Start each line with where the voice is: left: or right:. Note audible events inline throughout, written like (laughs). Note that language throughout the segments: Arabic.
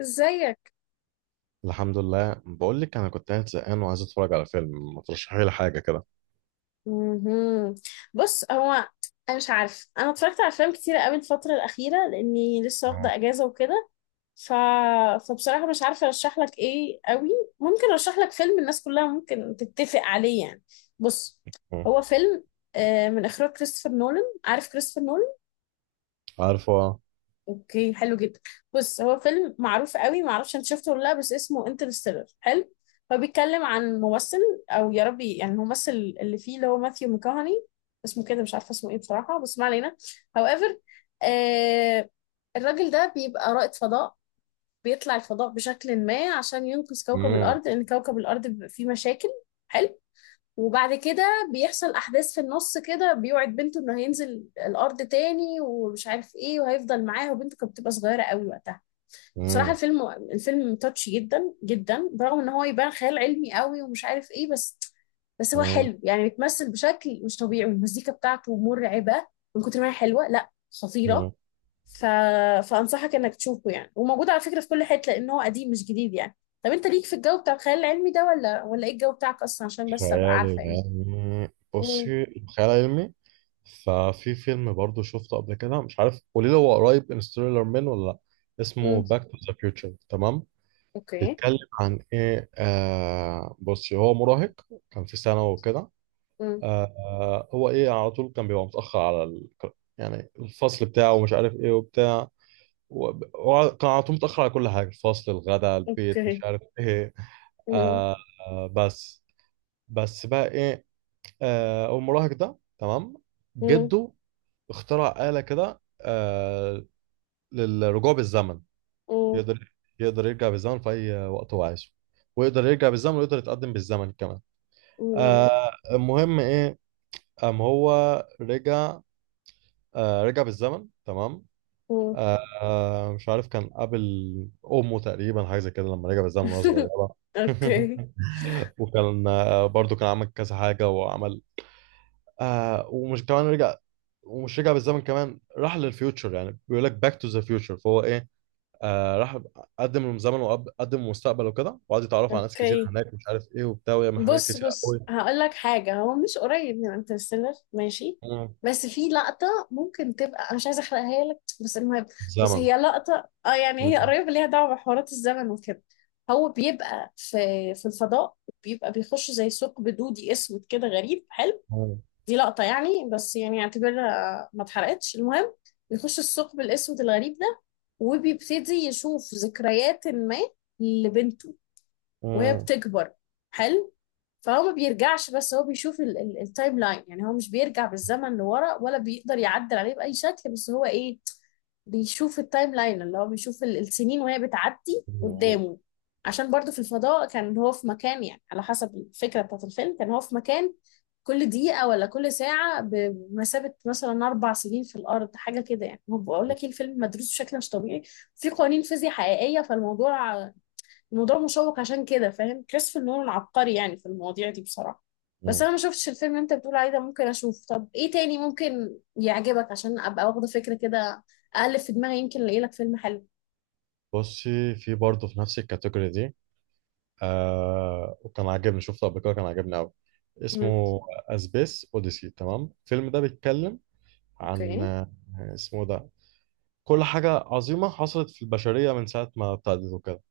left: ازيك؟
right: الحمد لله. بقول لك انا كنت قاعد زهقان وعايز اتفرج على فيلم، ما ترشحي لي حاجه كده.
left: مهم. بص، هو انا مش عارف، انا اتفرجت على افلام كتيره قوي الفتره الاخيره لاني لسه واخده اجازه وكده. ف... فبصراحه مش عارفه ارشح لك ايه قوي. ممكن ارشح لك فيلم الناس كلها ممكن تتفق عليه يعني. بص،
right: مم.
left: هو فيلم من اخراج كريستوفر نولان. عارف كريستوفر نولان؟
right: عارفه.
left: اوكي حلو جدا. بص، هو فيلم معروف قوي، ما اعرفش انت شفته ولا لا، بس اسمه انترستيلر. حلو. هو بيتكلم عن ممثل، او يا ربي يعني الممثل اللي فيه، اللي هو ماثيو ميكاهاني، اسمه كده مش عارفه اسمه ايه بصراحه، بس ما علينا. However، آه الراجل ده بيبقى رائد فضاء، بيطلع الفضاء بشكل ما عشان ينقذ كوكب
right: مم.
left: الارض، لان كوكب الارض بيبقى فيه مشاكل. حلو. وبعد كده بيحصل احداث في النص كده، بيوعد بنته انه هينزل الارض تاني ومش عارف ايه وهيفضل معاها، وبنته كانت بتبقى صغيره قوي وقتها. بصراحه
right: مم.
left: الفيلم تاتش جدا جدا، برغم ان هو يبان خيال علمي قوي ومش عارف ايه، بس هو
right: مم.
left: حلو يعني، بيتمثل بشكل مش طبيعي، والمزيكا بتاعته مرعبه من كتر ما هي حلوه، لا خطيره.
right: مم.
left: ف... فانصحك انك تشوفه يعني، وموجود على فكره في كل حته لان هو قديم مش جديد يعني. طب انت ليك في الجو بتاع الخيال العلمي ده ولا، ولا ايه الجو بتاعك اصلا، عشان بس ابقى عارفه
right: خيال
left: يعني؟
right: علمي.
left: مم.
right: بصي، خيال علمي، ففي فيلم برضو شفته قبل كده، مش عارف، قولي لي هو قريب انستيلر من ولا لا. اسمه
left: مم.
right: باك تو ذا فيوتشر، تمام؟
left: اوكي.
right: بيتكلم عن ايه؟ بصي، هو مراهق كان في ثانوي وكده.
left: مم.
right: هو ايه، على طول كان بيبقى متأخر على يعني الفصل بتاعه ومش عارف ايه وبتاع. هو كان على طول متأخر على كل حاجة، الفصل، الغداء، البيت،
left: اوكي.
right: مش عارف ايه.
left: مم.
right: آه بس، بقى ايه؟ المراهق ده، تمام،
left: مم.
right: جده اخترع آلة كده، للرجوع بالزمن.
left: مم.
right: يقدر يقدر يرجع بالزمن في أي وقت هو عايزه، ويقدر يرجع بالزمن ويقدر يتقدم بالزمن كمان.
left: مم.
right: المهم ايه، قام هو رجع، رجع بالزمن، تمام.
left: مم.
right: مش عارف، كان قابل امه تقريبا حاجه زي كده لما رجع بالزمن وهي
left: (laughs)
right: صغيره.
left: اوكي،
right: (laughs) وكان برضو كان عمل كذا حاجه، وعمل ومش كمان رجع ومش رجع بالزمن كمان، راح للفيوتشر، يعني بيقول لك باك تو ذا فيوتشر. فهو ايه، راح قدم الزمن وقدم المستقبل وكده، وقعد يتعرف على ناس كتير
left: اوكي.
right: هناك، مش عارف ايه وبتاع، ويعمل حاجات
left: بص،
right: كتير قوي.
left: بص هقول لك حاجه، هو مش قريب من انترستيلر، ماشي.
right: مم.
left: بس في لقطه ممكن تبقى، انا مش عايزه احرقها لك، بس المهم. بص
right: زمن.
left: هي لقطه، يعني هي
right: مم.
left: قريبه، ليها دعوه بحوارات الزمن وكده. هو بيبقى في الفضاء، بيبقى بيخش زي ثقب دودي اسود كده غريب. حلو.
right: مم.
left: دي لقطة يعني، بس يعني اعتبرها ما اتحرقتش. المهم، بيخش الثقب الأسود الغريب ده، وبيبتدي يشوف ذكريات ما لبنته وهي
right: مم.
left: بتكبر. حلو. فهو ما بيرجعش، بس هو بيشوف التايم لاين. يعني هو مش بيرجع بالزمن لورا ولا بيقدر يعدل عليه بأي شكل، بس هو ايه، بيشوف التايم لاين، اللي هو بيشوف السنين وهي بتعدي
right: مم.
left: قدامه. عشان برضه في الفضاء كان هو في مكان، يعني على حسب الفكرة بتاعت الفيلم، كان هو في مكان كل دقيقة ولا كل ساعة بمثابة مثلا أربع سنين في الأرض، حاجة كده. يعني هو بقول لك إيه، الفيلم مدروس بشكل مش طبيعي، في قوانين فيزياء حقيقية. فالموضوع، الموضوع مشوق، عشان كده فاهم، كريستوفر نولان عبقري يعني في المواضيع دي بصراحة. بس
right: مم.
left: انا ما شفتش الفيلم اللي انت بتقول عليه ده، ممكن اشوف. طب ايه تاني ممكن يعجبك عشان ابقى واخدة فكرة كده؟ اقلب في دماغي يمكن الاقي لك فيلم حلو.
right: بصي، في برضه في نفس الكاتيجوري دي، وكان عاجبني، شفته قبل كده، كان عاجبني قوي.
left: مم.
right: اسمه اسبيس اوديسي، تمام. الفيلم ده بيتكلم عن
left: اوكي.
right: اسمه ده، كل حاجة عظيمة حصلت في البشرية من ساعة ما ابتدت وكده.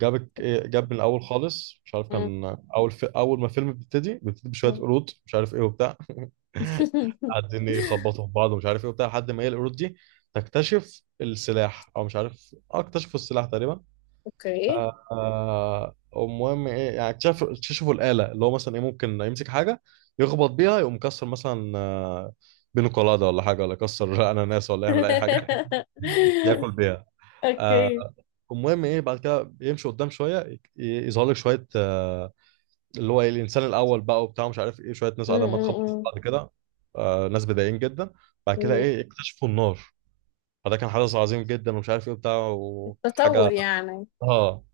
right: جاب من الأول خالص، مش عارف،
left: مم.
right: كان أول ما الفيلم بيبتدي، بيبتدي بشوية
left: مم.
right: قرود، مش عارف إيه وبتاع، (laughs)
left: (laughs)
right: قاعدين يخبطوا في بعض ومش عارف إيه وبتاع، لحد ما هي القرود دي تكتشف السلاح، أو مش عارف، اكتشفوا السلاح تقريبا.
left: اوكي.
right: المهم ايه، يعني اكتشفوا الآلة اللي هو مثلا ايه، ممكن يمسك حاجة يخبط بيها يقوم مكسر مثلا، بينه قلادة ولا حاجة، ولا يكسر (laughs) أناناس، ولا يعمل أي حاجة، (laughs)
left: (laughs)
right: ياكل بيها. آه،
left: اوكي.
right: المهم ايه، بعد كده يمشي قدام شوية، يظهر لك شوية اللي هو ايه الإنسان الأول بقى وبتاع، مش عارف ايه، شوية ناس
left: مم.
right: قاعدة ما تخبط في
left: مم.
right: بعض كده. ناس بدائيين جدا. بعد كده
left: مم.
right: ايه، اكتشفوا النار، فده كان حدث عظيم جدا، ومش عارف ايه بتاع، وكانت
left: تطور
right: حاجة.
left: يعني.
right: اه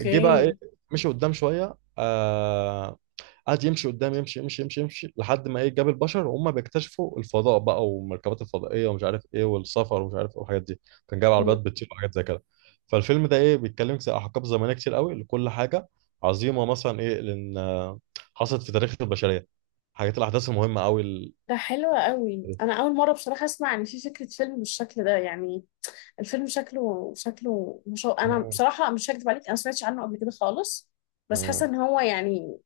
right: جه. مم. بقى ايه، مشي قدام شويه، قعد يمشي قدام، يمشي يمشي يمشي يمشي لحد ما ايه، جاب البشر وهم بيكتشفوا الفضاء بقى، والمركبات الفضائيه ومش عارف ايه، والسفر ومش عارف ايه والحاجات دي. كان جايب
left: مم.
right: عربيات بتطير وحاجات زي كده. فالفيلم ده ايه، بيتكلم زي احقاب زمنيه كتير قوي لكل حاجه عظيمه، مثلا ايه، لان حصلت في تاريخ البشريه، حاجات، الاحداث المهمه قوي
left: ده حلو قوي، انا
right: (laughs)
left: اول مره بصراحه اسمع ان في فكره فيلم بالشكل ده يعني. الفيلم شكله مش انا
right: مم.
left: بصراحه مش هكدب عليك، انا ما سمعتش عنه قبل كده خالص. بس حاسه
right: مم.
left: ان هو يعني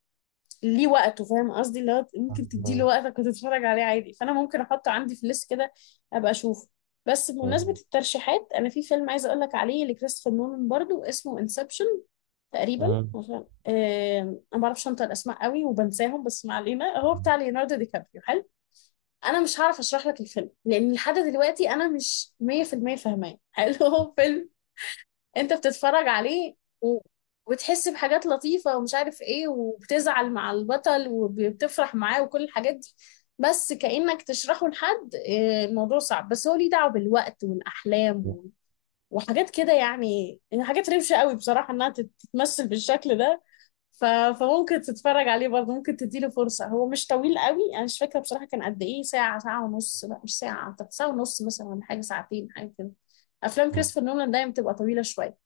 left: ليه وقته، فاهم قصدي؟ اللي هو ممكن تديله
right: مم.
left: وقتك وتتفرج عليه عادي، فانا ممكن احطه عندي في الليست كده ابقى اشوفه. بس بمناسبه الترشيحات، انا في فيلم عايزه اقول لك عليه لكريستوفر نولان برضو، اسمه انسبشن تقريبا.
right: مم.
left: عشان انا ما بعرفش انطق الاسماء قوي وبنساهم، بس ما علينا. هو بتاع ليوناردو دي كابريو. حلو. انا مش هعرف اشرح لك الفيلم، لان لحد دلوقتي انا مش 100% فاهماه. (laughs) حلو، هو فيلم انت بتتفرج عليه و... وتحس بحاجات لطيفة ومش عارف ايه، وبتزعل مع البطل وبتفرح معاه وكل الحاجات دي، بس كأنك تشرحه لحد. الموضوع صعب، بس هو ليه دعوة بالوقت والأحلام وحاجات كده يعني، يعني حاجات روشة قوي بصراحة انها تتمثل بالشكل ده. فممكن تتفرج عليه برضه، ممكن تديله فرصة. هو مش طويل قوي، انا مش فاكرة بصراحة كان قد ايه، ساعة، ساعة ونص؟ لا مش ساعة، أعتقد ساعة ونص مثلا، ولا حاجة ساعتين، حاجة كده. افلام
right: مم.
left: كريستوفر نولان دايما بتبقى طويلة شوية،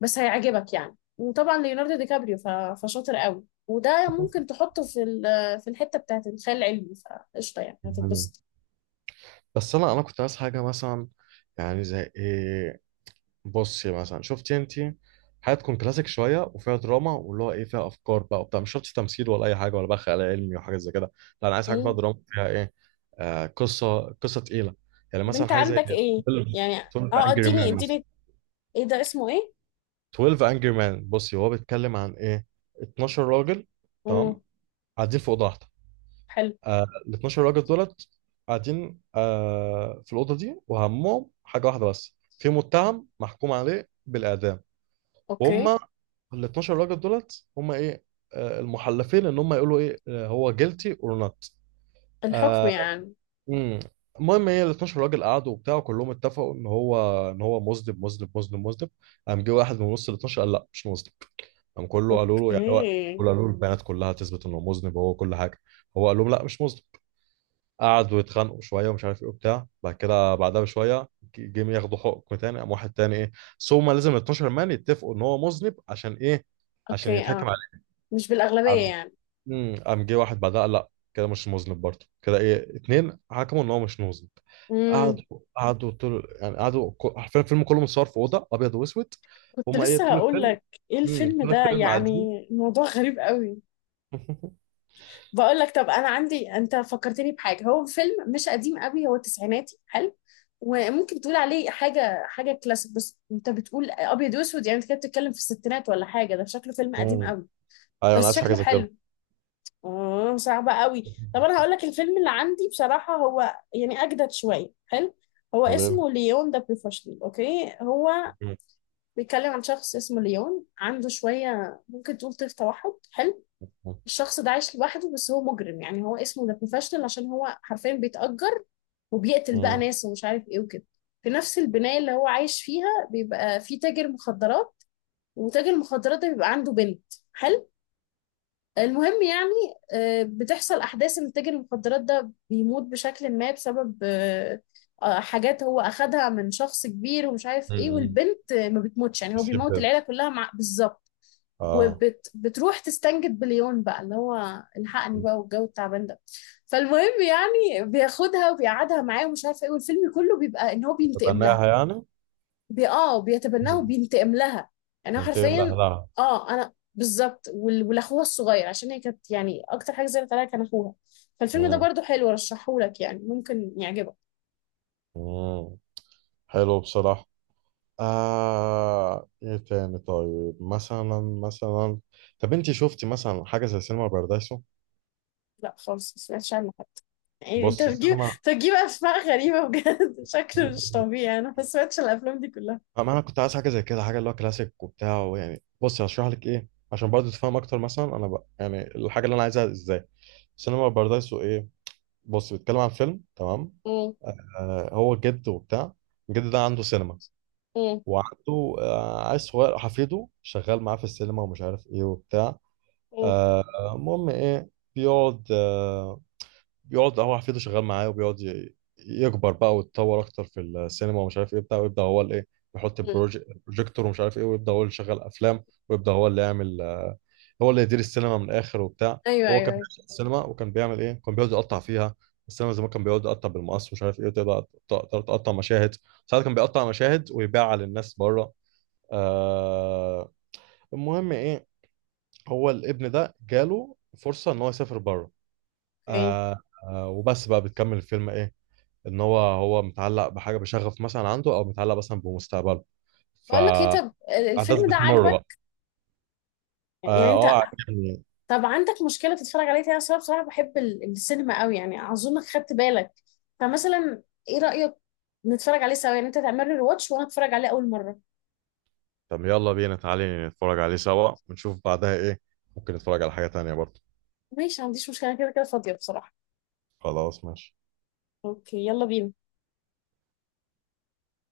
left: بس هيعجبك يعني، وطبعا ليوناردو دي كابريو فشاطر قوي، وده ممكن تحطه في في الحتة بتاعت الخيال العلمي، فقشطة يعني
right: مم.
left: هتتبسط.
right: بس انا كنت عايز حاجه مثلا، يعني زي ايه، بصي مثلا، شفتي انت حاجه تكون كلاسيك شويه وفيها دراما، واللي هو ايه، فيها افكار بقى وبتاع، مش شرط تمثيل ولا اي حاجه، ولا بقى خيال علمي وحاجات زي كده. لا، انا عايز حاجه فيها
left: ايه؟
right: دراما، فيها ايه، قصه تقيله. يعني
left: طب
right: مثلا
left: انت
right: حاجه زي
left: عندك
right: 12
left: ايه يعني؟
right: 12
left: اه،
right: انجري
left: اديني
right: مان مثلا.
left: اديني. ايه ده، اسمه ايه؟
right: 12 انجري مان، بصي هو بيتكلم عن ايه، 12 راجل، تمام،
left: امم.
right: قاعدين في اوضه واحده.
left: حلو.
right: آه، ال 12 راجل دولت قاعدين في الاوضه دي، وهمهم حاجه واحده، بس في متهم محكوم عليه بالاعدام، وهم
left: اوكي.
right: ال 12 راجل دولت، هم ايه، المحلفين، ان هم يقولوا ايه، هو جيلتي اور نوت.
left: الحكم يعني.
right: امم المهم ايه، ال 12 راجل قعدوا وبتاع، وكلهم اتفقوا ان هو ان هو مذنب مذنب مذنب مذنب. قام جه واحد من وسط ال 12 قال لا، مش مذنب. قام كله قالوا له يعني هو،
left: اوكي.
right: كله قالوا له البيانات كلها تثبت انه مذنب وهو كل حاجه، هو قال لهم لا، مش مذنب. قعدوا يتخانقوا شويه، ومش عارف ايه وبتاع. بعد كده بعدها بشويه جم ياخدوا حكم تاني، قام واحد تاني ايه، بس هما لازم ال 12 مان يتفقوا ان هو مذنب، عشان ايه، عشان
left: اوكي.
right: يتحكم
left: اه،
right: عليه.
left: مش بالأغلبية
right: قام
left: يعني؟
right: قام جه واحد بعدها قال لا، كده مش مذنب برضه، كده ايه، اتنين حكموا ان هو مش مذنب.
left: امم.
right: قعدوا قعدوا طول، يعني قعدوا حرفيا الفيلم كله متصور في اوضه ابيض واسود.
left: كنت
right: هما ايه
left: لسه
right: طول
left: هقول
right: الفيلم،
left: لك. ايه الفيلم
right: طول
left: ده
right: الفيلم
left: يعني؟
right: قاعدين.
left: الموضوع غريب قوي.
right: (laughs)
left: بقول لك، طب انا عندي، انت فكرتني بحاجه، هو فيلم مش قديم قوي، هو تسعيناتي. حلو. وممكن تقول عليه حاجه كلاسيك، بس انت بتقول ابيض واسود، يعني انت كده بتتكلم في الستينات ولا حاجه، ده شكله فيلم قديم
right: مم.
left: قوي.
right: ايوه، انا
left: بس
right: عايز حاجه
left: شكله
right: زي كده.
left: حلو. اه، صعب قوي. طب انا هقول لك الفيلم اللي عندي بصراحه، هو يعني اجدد شويه. حلو.
right: (laughs)
left: هو
right: قليل.
left: اسمه ليون ده بروفيشنال. اوكي. هو بيتكلم عن شخص اسمه ليون، عنده شويه ممكن تقول طيف توحد. حلو. الشخص ده عايش لوحده، بس هو مجرم يعني، هو اسمه ذا بروفيشنال عشان هو حرفيا بيتأجر وبيقتل بقى ناس ومش عارف ايه وكده. في نفس البناية اللي هو عايش فيها بيبقى في تاجر مخدرات، وتاجر المخدرات ده بيبقى عنده بنت. حلو. المهم يعني، بتحصل أحداث إن تاجر المخدرات ده بيموت بشكل ما بسبب حاجات هو أخدها من شخص كبير ومش عارف ايه. والبنت ما بتموتش، يعني هو
right: يسيب
left: بيموت
right: بنت.
left: العيلة كلها مع بالظبط.
right: اه.
left: وبتروح تستنجد بليون بقى، اللي هو الحقني بقى والجو التعبان ده. فالمهم يعني، بياخدها وبيقعدها معاه ومش عارفه ايه، والفيلم كله بيبقى ان هو بينتقم لها.
right: تتبناها يعني.
left: بي اه بيتبناها
right: مم.
left: وبينتقم لها، يعني هو
right: ينتمي
left: حرفيا.
right: لأهلها.
left: اه، انا بالظبط، ولاخوها الصغير، عشان هي كانت يعني اكتر حاجه زعلت عليها كان اخوها. فالفيلم ده
right: مم.
left: برضو حلو، رشحهولك يعني ممكن يعجبك.
right: مم. حلو بصراحة. ايه تاني، طيب مثلا مثلا، طب انت شفتي مثلا حاجة زي سينما بارادايسو؟
left: لا خالص، ما سمعتش عنه حتى. يعني انت
right: بصي،
left: بتجيب
right: السينما،
left: انت بتجيب اسماء غريبه بجد. (laughs) شكله مش طبيعي، انا ما سمعتش عن الافلام دي كلها.
right: ما انا كنت عايز حاجة زي كده، حاجة اللي هو كلاسيك وبتاع، يعني بصي هشرح لك ايه عشان برضه تفهم اكتر مثلا انا بقى، يعني الحاجة اللي انا عايزها ازاي. سينما بارادايسو ايه، بص بيتكلم عن فيلم، تمام، هو جد وبتاع، الجد ده عنده سينما،
left: مم.
right: وعنده عيل صغير حفيده شغال معاه في السينما، ومش عارف ايه وبتاع.
left: مم.
right: آه، المهم ايه، بيقعد آه، بيقعد هو حفيده شغال معاه، وبيقعد يكبر بقى ويتطور اكتر في السينما، ومش عارف ايه بتاع، ويبدا هو الايه، يحط
left: مم.
right: البروجيكتور، ومش عارف ايه، ويبدا هو اللي يشغل افلام، ويبدا هو اللي يعمل هو اللي يدير السينما من الاخر وبتاع.
left: ايوه،
right: هو
left: ايوه،
right: كان
left: أيوة.
right: بيشتغل السينما وكان بيعمل ايه، كان بيقعد يقطع فيها. السينما زمان كان بيقعد يقطع بالمقص، ومش عارف ايه، وتقدر تقطع مشاهد. ساعات كان بيقطع مشاهد ويبيعها للناس بره. آه المهم ايه، هو الابن ده جاله فرصة ان هو يسافر بره.
left: اوكي.
right: آه وبس بقى، بتكمل الفيلم ايه، ان هو متعلق بحاجة بشغف مثلا عنده، او متعلق مثلا بمستقبله،
left: بقول لك ايه، طب
right: فأحداث
left: الفيلم ده
right: بتمر بقى.
left: عاجبك
right: اه.
left: يعني انت؟
right: عجبني.
left: طب عندك مشكله تتفرج عليه تاني؟ اصلا بصراحه بحب السينما قوي يعني، اظنك خدت بالك. فمثلا ايه رايك نتفرج عليه سوا، يعني انت تعمل لي واتش وانا اتفرج عليه اول مره؟
right: طب يلا بينا، تعالي نتفرج عليه سوا ونشوف بعدها ايه، ممكن نتفرج على حاجة تانية برضه.
left: ماشي، ما عنديش مشكله، أنا كده كده فاضيه بصراحه.
right: خلاص ماشي.
left: اوكي، يلا بينا.